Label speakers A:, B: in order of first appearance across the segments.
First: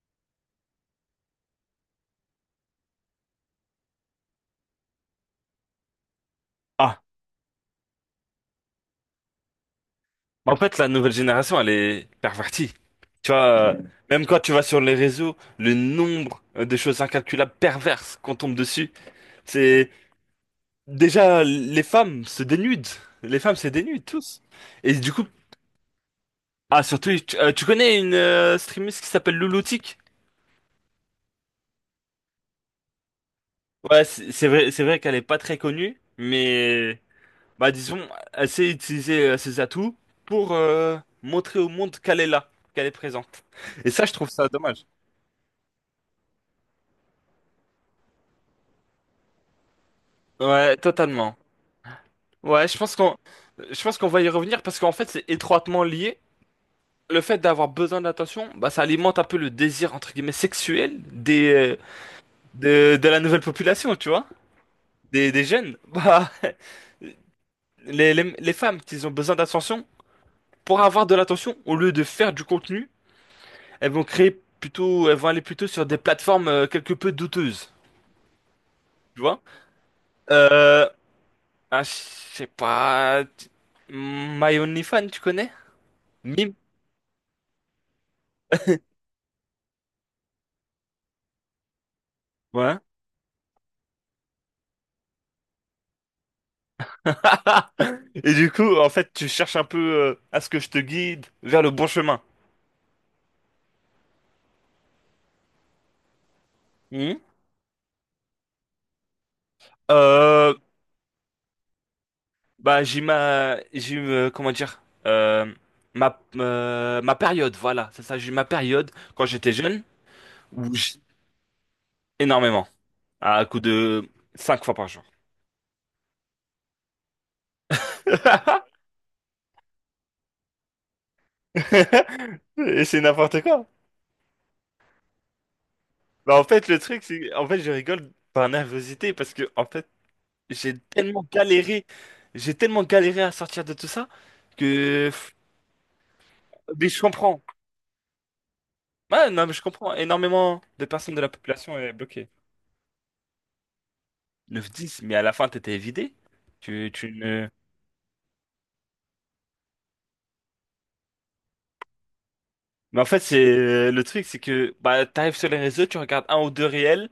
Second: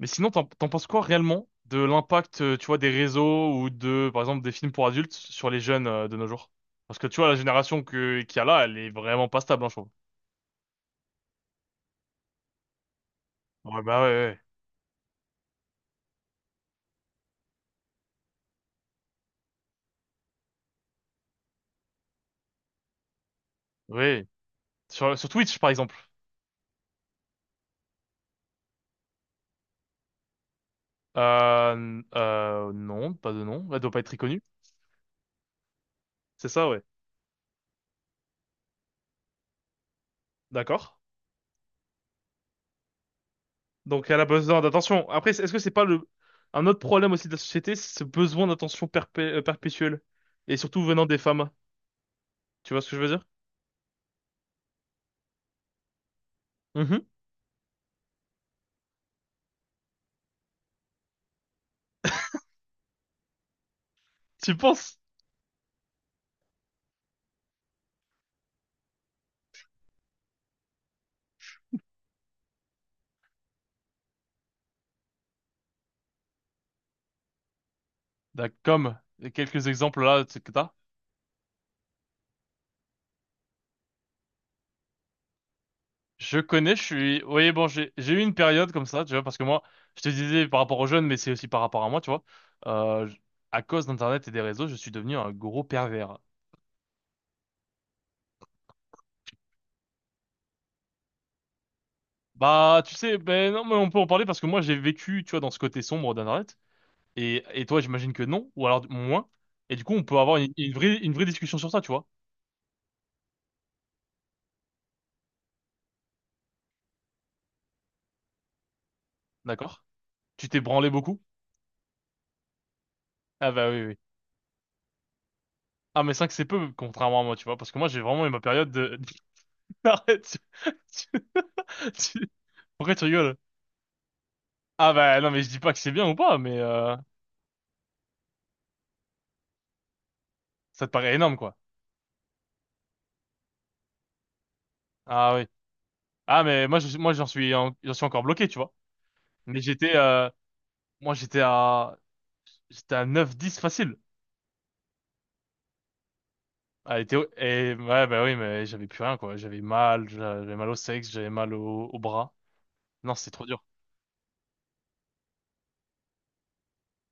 A: Mais sinon, t'en penses quoi réellement de l'impact, tu vois, des réseaux ou de, par exemple, des films pour adultes sur les jeunes de nos jours? Parce
B: Ah,
A: que tu vois, la génération que qu'il y a là, elle est vraiment pas stable, hein, je trouve.
B: en fait, la nouvelle génération, elle est pervertie. Tu vois,
A: Ouais, bah
B: Même
A: ouais,
B: quand tu vas sur les réseaux, le nombre de choses incalculables perverses qu'on tombe dessus, c'est déjà les femmes se dénudent. Les femmes se dénudent
A: ouais. Oui.
B: tous. Et du
A: Sur,
B: coup,
A: sur Twitch, par exemple.
B: ah surtout, tu connais une streameuse qui s'appelle Louloutique?
A: Non, pas de nom. Elle doit pas
B: Ouais,
A: être très
B: c'est
A: connue.
B: c'est vrai, c'est vrai qu'elle est pas très connue,
A: C'est ça, ouais.
B: mais bah disons, elle sait utiliser ses atouts pour
A: D'accord.
B: montrer au monde qu'elle est là, qu'elle est présente. Et ça,
A: Donc
B: je
A: elle a
B: trouve ça
A: besoin
B: dommage.
A: d'attention. Après, est-ce que c'est pas le un autre problème aussi de la société, c'est ce besoin d'attention perpétuelle et
B: Ouais,
A: surtout venant des
B: totalement.
A: femmes.
B: Ouais,
A: Tu vois ce que je veux dire?
B: je pense qu'on va y revenir parce qu'en fait, c'est étroitement lié.
A: Mhm.
B: Le fait d'avoir besoin d'attention, bah ça alimente un peu le désir entre guillemets sexuel des de la nouvelle population, tu vois,
A: Tu penses?
B: des jeunes. Bah les femmes qui ont besoin d'attention pour avoir de l'attention au lieu de faire du contenu, elles vont créer elles vont aller plutôt sur des plateformes quelque peu douteuses,
A: Comme
B: tu vois.
A: quelques exemples là, tu sais que t'as.
B: Euh je sais pas My OnlyFans, tu connais?
A: Je
B: Mime.
A: connais, je suis. Oui, bon, j'ai eu une période comme ça, tu vois, parce que moi, je te disais par rapport aux jeunes, mais c'est aussi par rapport à moi, tu vois.
B: Ouais.
A: Euh, j- à cause d'Internet et des réseaux, je suis devenu un gros pervers.
B: Et du coup, en fait, tu cherches un peu à ce que je te guide vers le bon chemin.
A: Bah, tu sais, ben non, mais on peut en parler parce que moi, j'ai vécu, tu vois, dans ce côté sombre d'Internet.
B: Mhm.
A: Et toi, j'imagine que non, ou alors moins. Et du coup, on peut avoir une,
B: Euh,
A: une vraie, une vraie discussion sur ça, tu vois.
B: Bah, j'ai comment dire, ma période, voilà, c'est ça, j'ai eu ma période quand j'étais jeune
A: D'accord? Tu t'es
B: où
A: branlé
B: j'ai
A: beaucoup?
B: énormément, à
A: Ah,
B: coup
A: bah oui, oui.
B: de 5 fois par jour.
A: Ah, mais 5, c'est peu, contrairement à moi, tu vois, parce que moi, j'ai vraiment eu ma période. Arrête, tu- tu-
B: Et
A: Pourquoi
B: c'est
A: tu rigoles?
B: n'importe quoi.
A: Ah bah non mais je dis pas que c'est bien ou
B: Bah,
A: pas,
B: en
A: mais
B: fait, le truc, c'est, en fait, je rigole par nervosité parce que, en fait, j'ai
A: ça te paraît
B: tellement
A: énorme quoi.
B: galéré, j'ai tellement galéré à sortir de tout ça que.
A: Ah oui. Ah mais moi
B: Mais
A: je,
B: je
A: moi
B: comprends.
A: j'en suis encore bloqué tu vois.
B: Ouais, non, mais je
A: Mais
B: comprends.
A: j'étais
B: Énormément de
A: Moi
B: personnes de la
A: j'étais
B: population est
A: à
B: bloquée.
A: j'étais à 9-10 facile.
B: 9-10, mais à la fin, t'étais vidé. Tu,
A: Ah,
B: tu ne.
A: Et ouais bah oui mais j'avais plus rien quoi. J'avais mal au sexe, j'avais mal au bras.
B: Mais en
A: Non,
B: fait,
A: c'était trop dur.
B: c'est le truc, c'est que bah, t'arrives sur les réseaux, tu regardes un ou deux réels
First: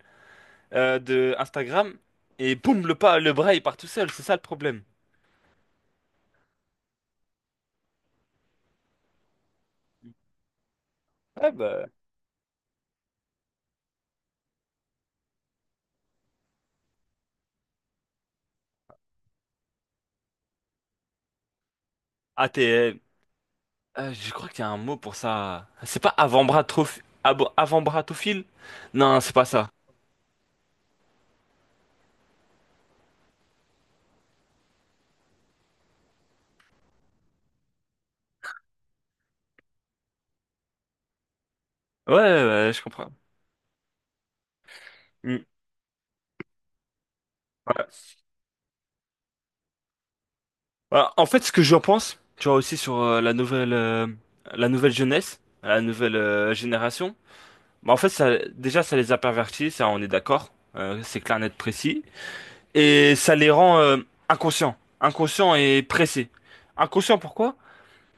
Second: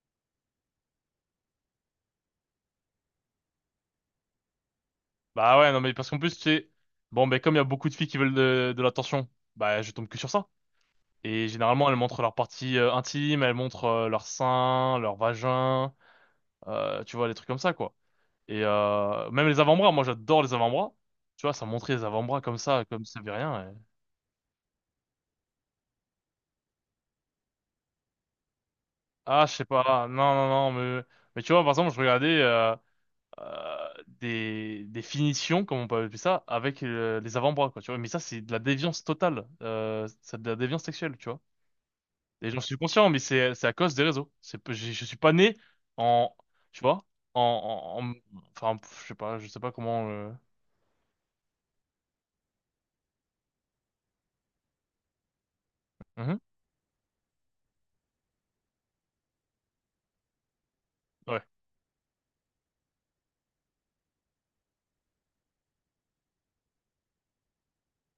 B: de Instagram, et boum, le pas, le bras, il part tout seul. C'est ça le problème.
A: Bah ouais non mais parce qu'en plus tu sais bon ben comme il y a beaucoup de filles qui veulent de l'attention, bah je tombe que sur ça. Et
B: Ouais, bah.
A: généralement, elles montrent leurs parties intimes, elles montrent leurs seins, leurs vagins, tu vois, les trucs comme ça, quoi. Et même les avant-bras, moi j'adore les avant-bras. Tu vois, ça montrait les avant-bras
B: Ah, t'es.
A: comme ça veut rien.
B: Je crois qu'il y a un mot pour ça. C'est pas avant-bras trop. Avant-bras. Non, c'est pas
A: Ah, je sais
B: ça.
A: pas, ah, non, non, non, mais, tu vois, par exemple, je regardais des finitions, comme on peut appeler ça, avec les avant-bras, quoi, tu vois. Mais ça, c'est de la déviance totale, c'est de la déviance sexuelle, tu vois.
B: Ouais, ouais,
A: Et j'en
B: ouais,
A: suis
B: je
A: conscient,
B: comprends.
A: mais c'est à cause des réseaux. Je suis pas
B: Mm.
A: né en, tu vois, en, en,
B: Ouais.
A: en- enfin, je sais pas comment.
B: Bah, en fait, ce que j'en pense, tu vois aussi sur la nouvelle jeunesse, la nouvelle
A: Mhm.
B: génération. Bah, en fait, ça, déjà, ça les a pervertis, ça, on est d'accord. C'est clair,
A: Ouais,
B: net, précis. Et ça les rend inconscients, inconscients et pressés. Inconscients, pourquoi?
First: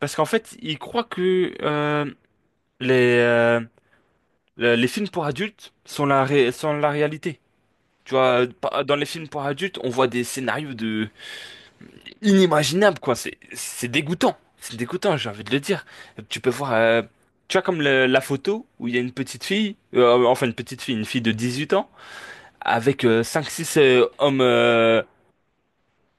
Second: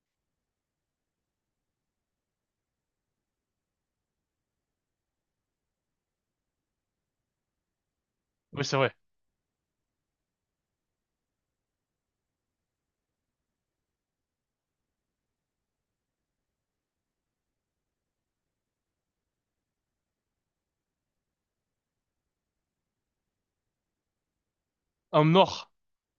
B: Parce qu'en fait, ils croient que les, euh, les films pour adultes sont la réalité. Tu vois,
A: oui, c'est vrai.
B: dans les films pour adultes, on voit des scénarios de inimaginable, quoi. C'est dégoûtant. C'est dégoûtant, j'ai envie de le dire. Tu peux voir, tu vois, comme la photo où il y a une petite fille, enfin une petite fille, une fille de 18 ans, avec cinq six hommes,
A: Homme noir.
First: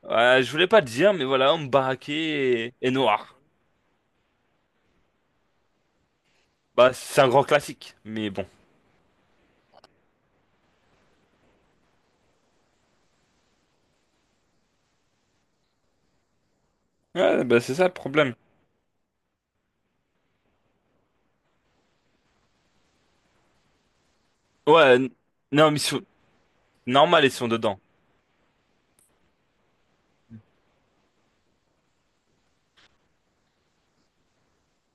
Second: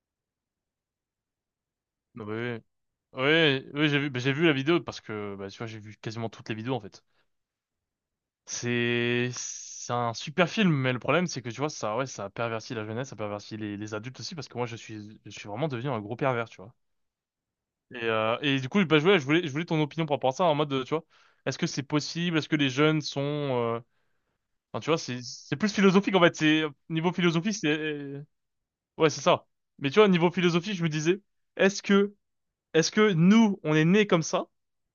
B: je voulais pas le dire, mais voilà, hommes
A: Non, bah, oui,
B: baraqués et noirs.
A: oui, oui, j'ai vu, bah, j'ai vu la vidéo parce que, bah, tu vois, j'ai vu quasiment toutes les vidéos en
B: Bah,
A: fait.
B: c'est un grand classique, mais bon.
A: C'est un super film, mais le problème c'est que tu vois, ça, ouais, ça a perverti la jeunesse, ça a perverti les adultes aussi parce que moi, je suis vraiment devenu un gros pervers, tu vois.
B: Ouais, bah, c'est ça le
A: Et,
B: problème.
A: euh, et du coup, bah, je voulais ton opinion par rapport à ça, en mode, tu vois, est-ce que c'est possible? Est-ce que les jeunes sont... Enfin, tu
B: Ouais,
A: vois, c'est
B: non,
A: plus
B: mais
A: philosophique, en fait. Niveau
B: normal, ils sont
A: philosophie,
B: dedans.
A: c'est... Ouais, c'est ça. Mais tu vois, niveau philosophie, je me disais, est-ce que, est-ce que nous, on est nés comme ça,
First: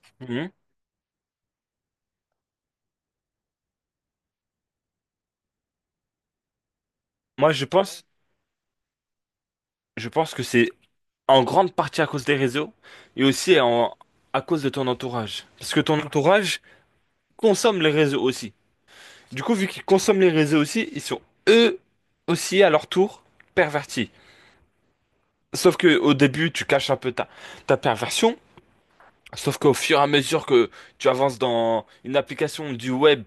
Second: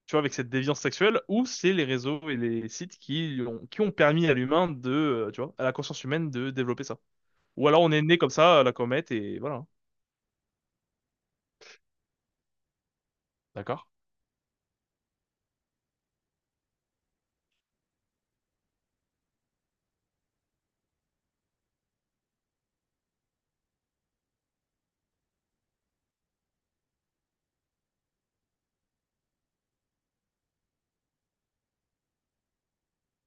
A: tu vois, avec cette
B: Mhm.
A: déviance sexuelle, ou c'est les réseaux et les sites qui ont permis à l'humain de, tu vois, à la conscience humaine de développer ça?
B: Moi,
A: Ou alors on est né comme ça, à la comète, et voilà.
B: je pense que c'est en grande partie à cause des réseaux et aussi
A: D'accord.
B: à cause de ton entourage. Parce que ton entourage consomme les réseaux aussi. Du coup, vu qu'ils consomment les réseaux aussi, ils sont eux aussi à leur tour pervertis. Sauf que au début, tu caches un peu ta perversion. Sauf qu'au fur et à mesure que tu avances dans une application du web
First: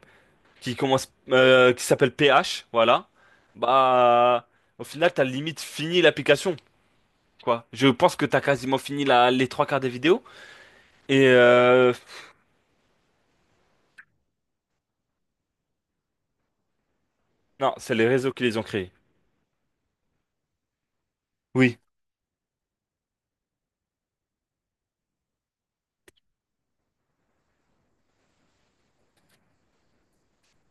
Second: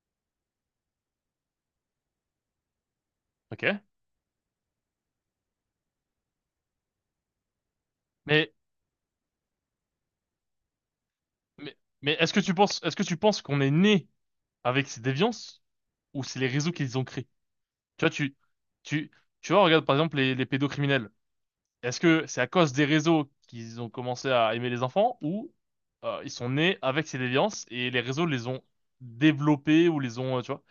B: qui commence, qui s'appelle PH, voilà,
A: Ok.
B: bah, au final, t'as limite fini l'application, quoi. Je pense que t'as
A: Mais,
B: quasiment fini les trois quarts des vidéos. Et
A: mais,
B: euh,
A: mais est-ce que tu penses, qu'on est né avec ces déviances ou c'est les réseaux qu'ils ont créés?
B: Non, c'est
A: Tu
B: les
A: vois,
B: réseaux
A: tu,
B: qui les ont créés.
A: tu, tu vois, regarde par exemple les pédocriminels.
B: Oui,
A: Est-ce que c'est à cause des réseaux qu'ils ont commencé à aimer les enfants ou ils sont nés avec ces déviances et les réseaux les ont développés ou les ont, tu vois,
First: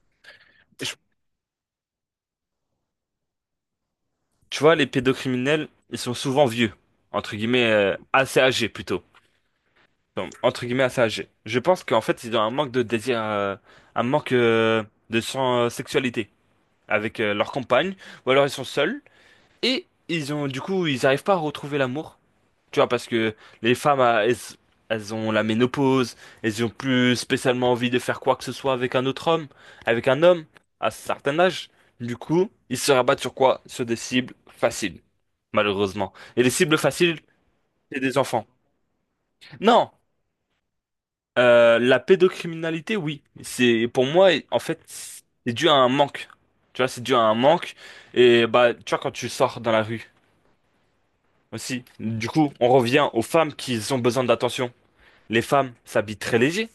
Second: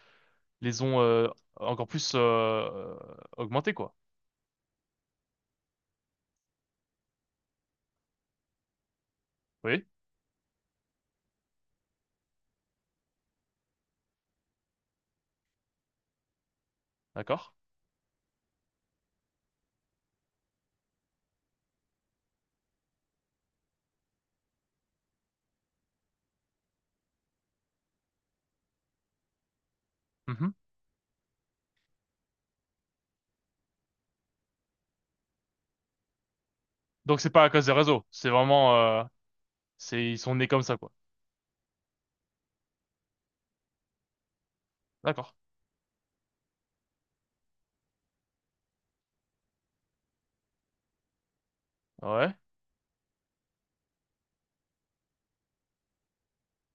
A: les
B: Je-
A: ont encore plus euh, augmentés, quoi.
B: tu vois, les pédocriminels, ils sont souvent vieux, entre guillemets, assez âgés plutôt.
A: Oui,
B: Donc, entre guillemets, assez âgés. Je pense qu'en fait, ils ont un manque de désir, un manque de sexualité avec leur
A: d'accord.
B: compagne, ou alors ils sont seuls, et ils ont, du coup, ils n'arrivent pas à retrouver l'amour. Tu vois, parce que les femmes, ah, elles ont la ménopause, elles ont plus spécialement envie de faire quoi que ce soit avec un autre homme, avec un homme,
A: Mhm.
B: à un certain âge. Du coup, ils se rabattent sur quoi? Sur des cibles faciles, malheureusement. Et les cibles faciles,
A: Donc c'est pas à cause des
B: c'est
A: réseaux,
B: des
A: c'est
B: enfants.
A: vraiment,
B: Non,
A: ils sont nés comme ça, quoi.
B: la pédocriminalité, oui. C'est, pour moi, en fait,
A: D'accord.
B: c'est dû à un manque. Tu vois, c'est dû à un manque. Et bah, tu vois, quand tu sors dans la rue aussi. Du
A: Ouais.
B: coup, on revient aux femmes qui ont besoin d'attention. Les femmes s'habillent très léger.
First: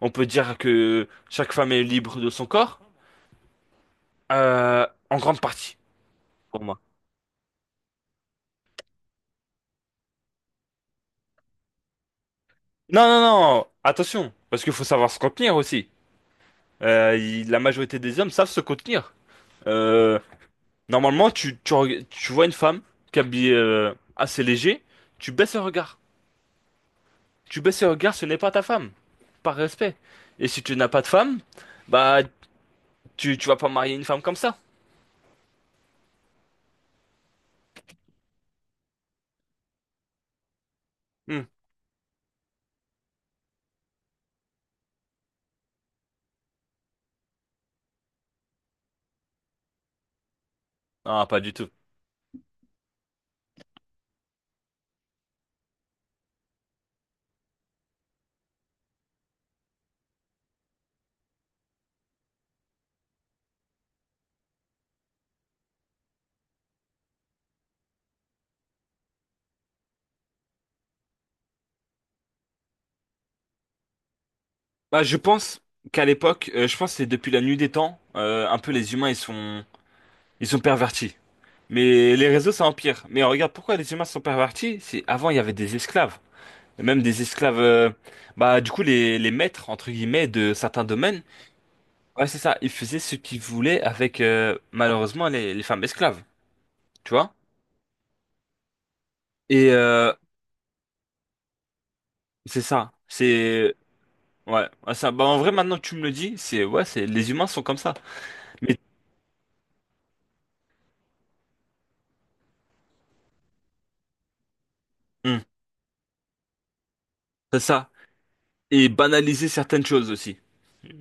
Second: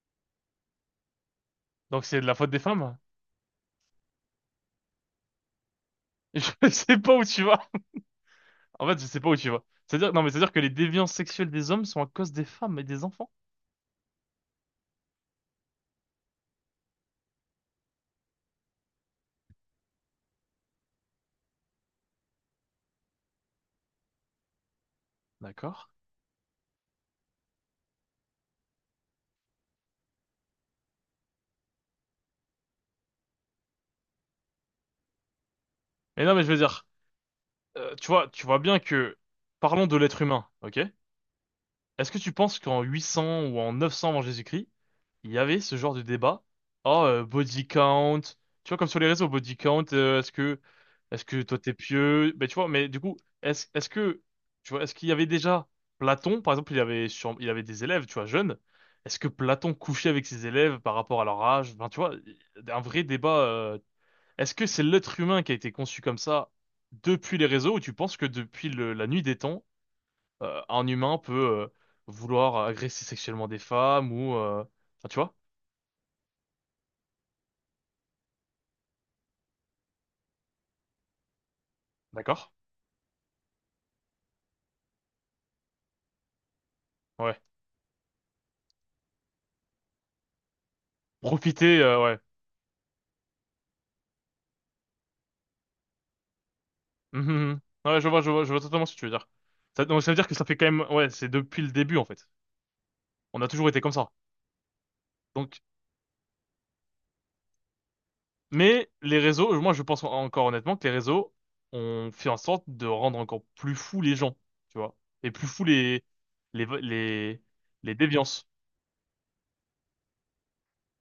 B: On peut dire que chaque femme est
A: Donc
B: libre
A: c'est de
B: de
A: la
B: son
A: faute des
B: corps,
A: femmes?
B: en grande partie, pour
A: Je
B: moi.
A: sais pas où tu vas. En fait, je sais pas où tu vas. C'est-à-dire, non, mais c'est-à-dire que les déviances sexuelles des hommes sont à cause des femmes et
B: Non,
A: des
B: non,
A: enfants.
B: non, attention, parce qu'il faut savoir se contenir aussi. La majorité des hommes savent se contenir. Euh, Normalement, tu vois une femme qui est habillée assez léger, tu baisses le
A: D'accord.
B: regard. Tu baisses le regard, ce n'est pas ta femme, par respect. Et si tu n'as pas de femme, bah, tu vas pas marier une femme comme ça.
A: Mais non, mais je veux dire, tu vois bien que, parlons de l'être humain, ok?
B: Hmm.
A: Est-ce que tu penses qu'en 800 ou en 900 avant Jésus-Christ, il y avait ce genre de débat? Oh, body count. Tu vois, comme sur les réseaux, body count, est-ce
B: Non, pas
A: que
B: du
A: toi
B: tout.
A: t'es pieux? Ben, tu vois, mais du coup, est-ce que, tu vois, est-ce qu'il y avait déjà Platon, par exemple, il avait des élèves, tu vois, jeunes. Est-ce que Platon couchait avec ses élèves par rapport à leur âge? Enfin, tu vois, un vrai débat. Est-ce que c'est l'être humain qui a été conçu comme ça depuis les réseaux ou tu penses que depuis la nuit des temps, un humain peut euh, vouloir agresser sexuellement des femmes ou
B: Bah,
A: enfin,
B: je
A: tu vois?
B: pense qu'à l'époque, je pense que c'est depuis la nuit des temps, un peu les humains ils sont pervertis. Mais les
A: D'accord?
B: réseaux ça empire. Mais regarde pourquoi les humains sont pervertis, c'est avant il y avait des esclaves. Et même des
A: Ouais.
B: esclaves bah du coup les maîtres entre guillemets de certains domaines.
A: Profiter, ouais.
B: Ouais, c'est ça, ils faisaient ce qu'ils voulaient avec malheureusement les femmes esclaves, tu
A: Mhm,
B: vois?
A: mhm. Ouais, je vois totalement ce que tu veux dire.
B: Et
A: Ça, donc ça
B: euh,
A: veut dire que ça fait quand même, ouais, c'est depuis le début en fait.
B: c'est ça,
A: On a toujours
B: c'est
A: été comme ça.
B: ouais. Ouais, ça, bah, en vrai
A: Donc,
B: maintenant que tu me le dis, c'est ouais, c'est les humains sont comme ça. Mais
A: mais les réseaux, moi je pense encore honnêtement que les réseaux ont fait en sorte de rendre encore plus fous les gens, tu vois, et
B: hum,
A: plus fous les les
B: c'est ça.
A: les déviances.
B: Et banaliser certaines choses aussi,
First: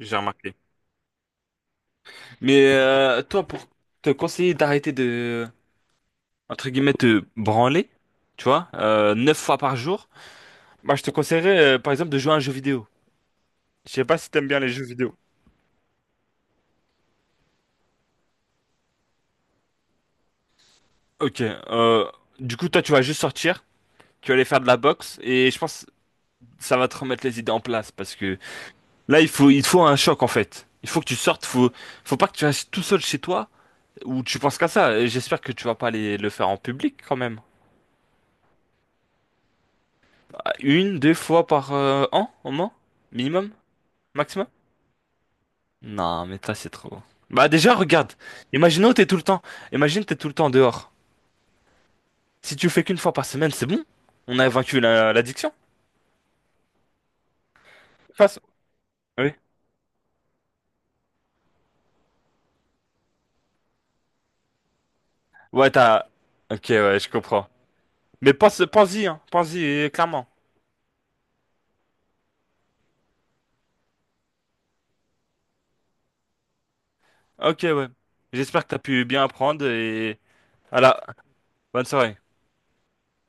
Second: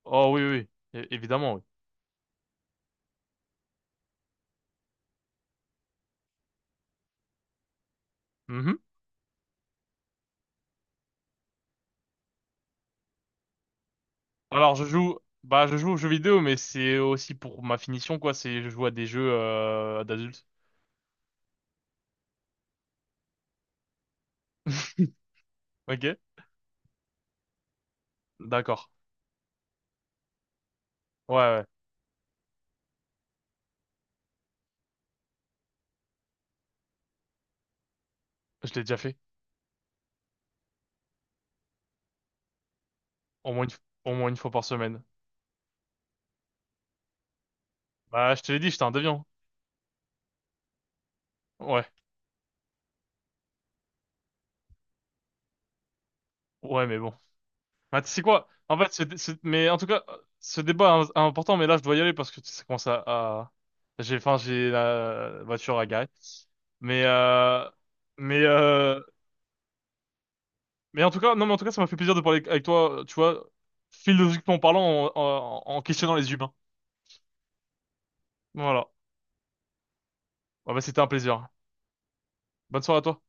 B: j'ai
A: Oh oui,
B: remarqué.
A: oui, oui. Évidemment, oui.
B: Mais toi, pour te conseiller d'arrêter de, entre guillemets, te branler, tu
A: Mmh,
B: vois,
A: mmh.
B: 9 fois par jour, bah, je te conseillerais, par exemple, de jouer à un jeu vidéo. Je sais pas si t'aimes bien les
A: Alors
B: jeux
A: je
B: vidéo.
A: joue, bah je joue aux jeux vidéo, mais c'est aussi pour ma finition quoi. C'est je joue à des jeux d'adultes.
B: Ok, du coup, toi, tu vas juste sortir, tu vas aller faire de la boxe, et je pense que
A: Ok,
B: ça va te remettre les idées en place, parce que
A: d'accord.
B: là, il te faut un choc, en fait. Il faut que tu
A: Ouais,
B: sortes,
A: ouais.
B: faut pas que tu restes tout seul chez toi, où tu penses qu'à ça. Et j'espère que tu vas pas aller le faire en public, quand même.
A: Je l'ai déjà fait.
B: Ah, une, deux fois par an, au moins? Minimum?
A: Au moins une, f- Au moins une
B: Maximum?
A: fois par semaine.
B: Non, mais ça, c'est trop. Bah, déjà, regarde.
A: Bah je te l'ai dit, j'étais
B: Imaginons
A: un
B: que t'es tout le
A: déviant.
B: temps. Imagine que t'es tout le temps dehors.
A: Ouais,
B: Si tu fais qu'une fois par semaine, c'est bon. On a vaincu l'addiction.
A: ouais, mais bon. Bah tu sais
B: Face.
A: quoi? En fait,
B: Oui.
A: mais en tout cas, ce débat est important, mais là je dois y aller parce que ça commence à. Enfin j'ai la
B: Ouais,
A: voiture à
B: t'as.
A: garer.
B: Ok, ouais,
A: Mais
B: je comprends.
A: euh,
B: Mais
A: mais euh,
B: pense-y, hein. Pense-y, clairement.
A: Mais en tout cas, non, mais en tout cas, ça m'a fait plaisir de parler avec toi, tu vois, philosophiquement parlant, en questionnant les humains.
B: Ok, ouais. J'espère que t'as
A: Voilà.
B: pu bien apprendre et.
A: Ah bah,
B: Voilà.
A: c'était un plaisir.
B: Bonne soirée.
A: Bonne soirée à toi.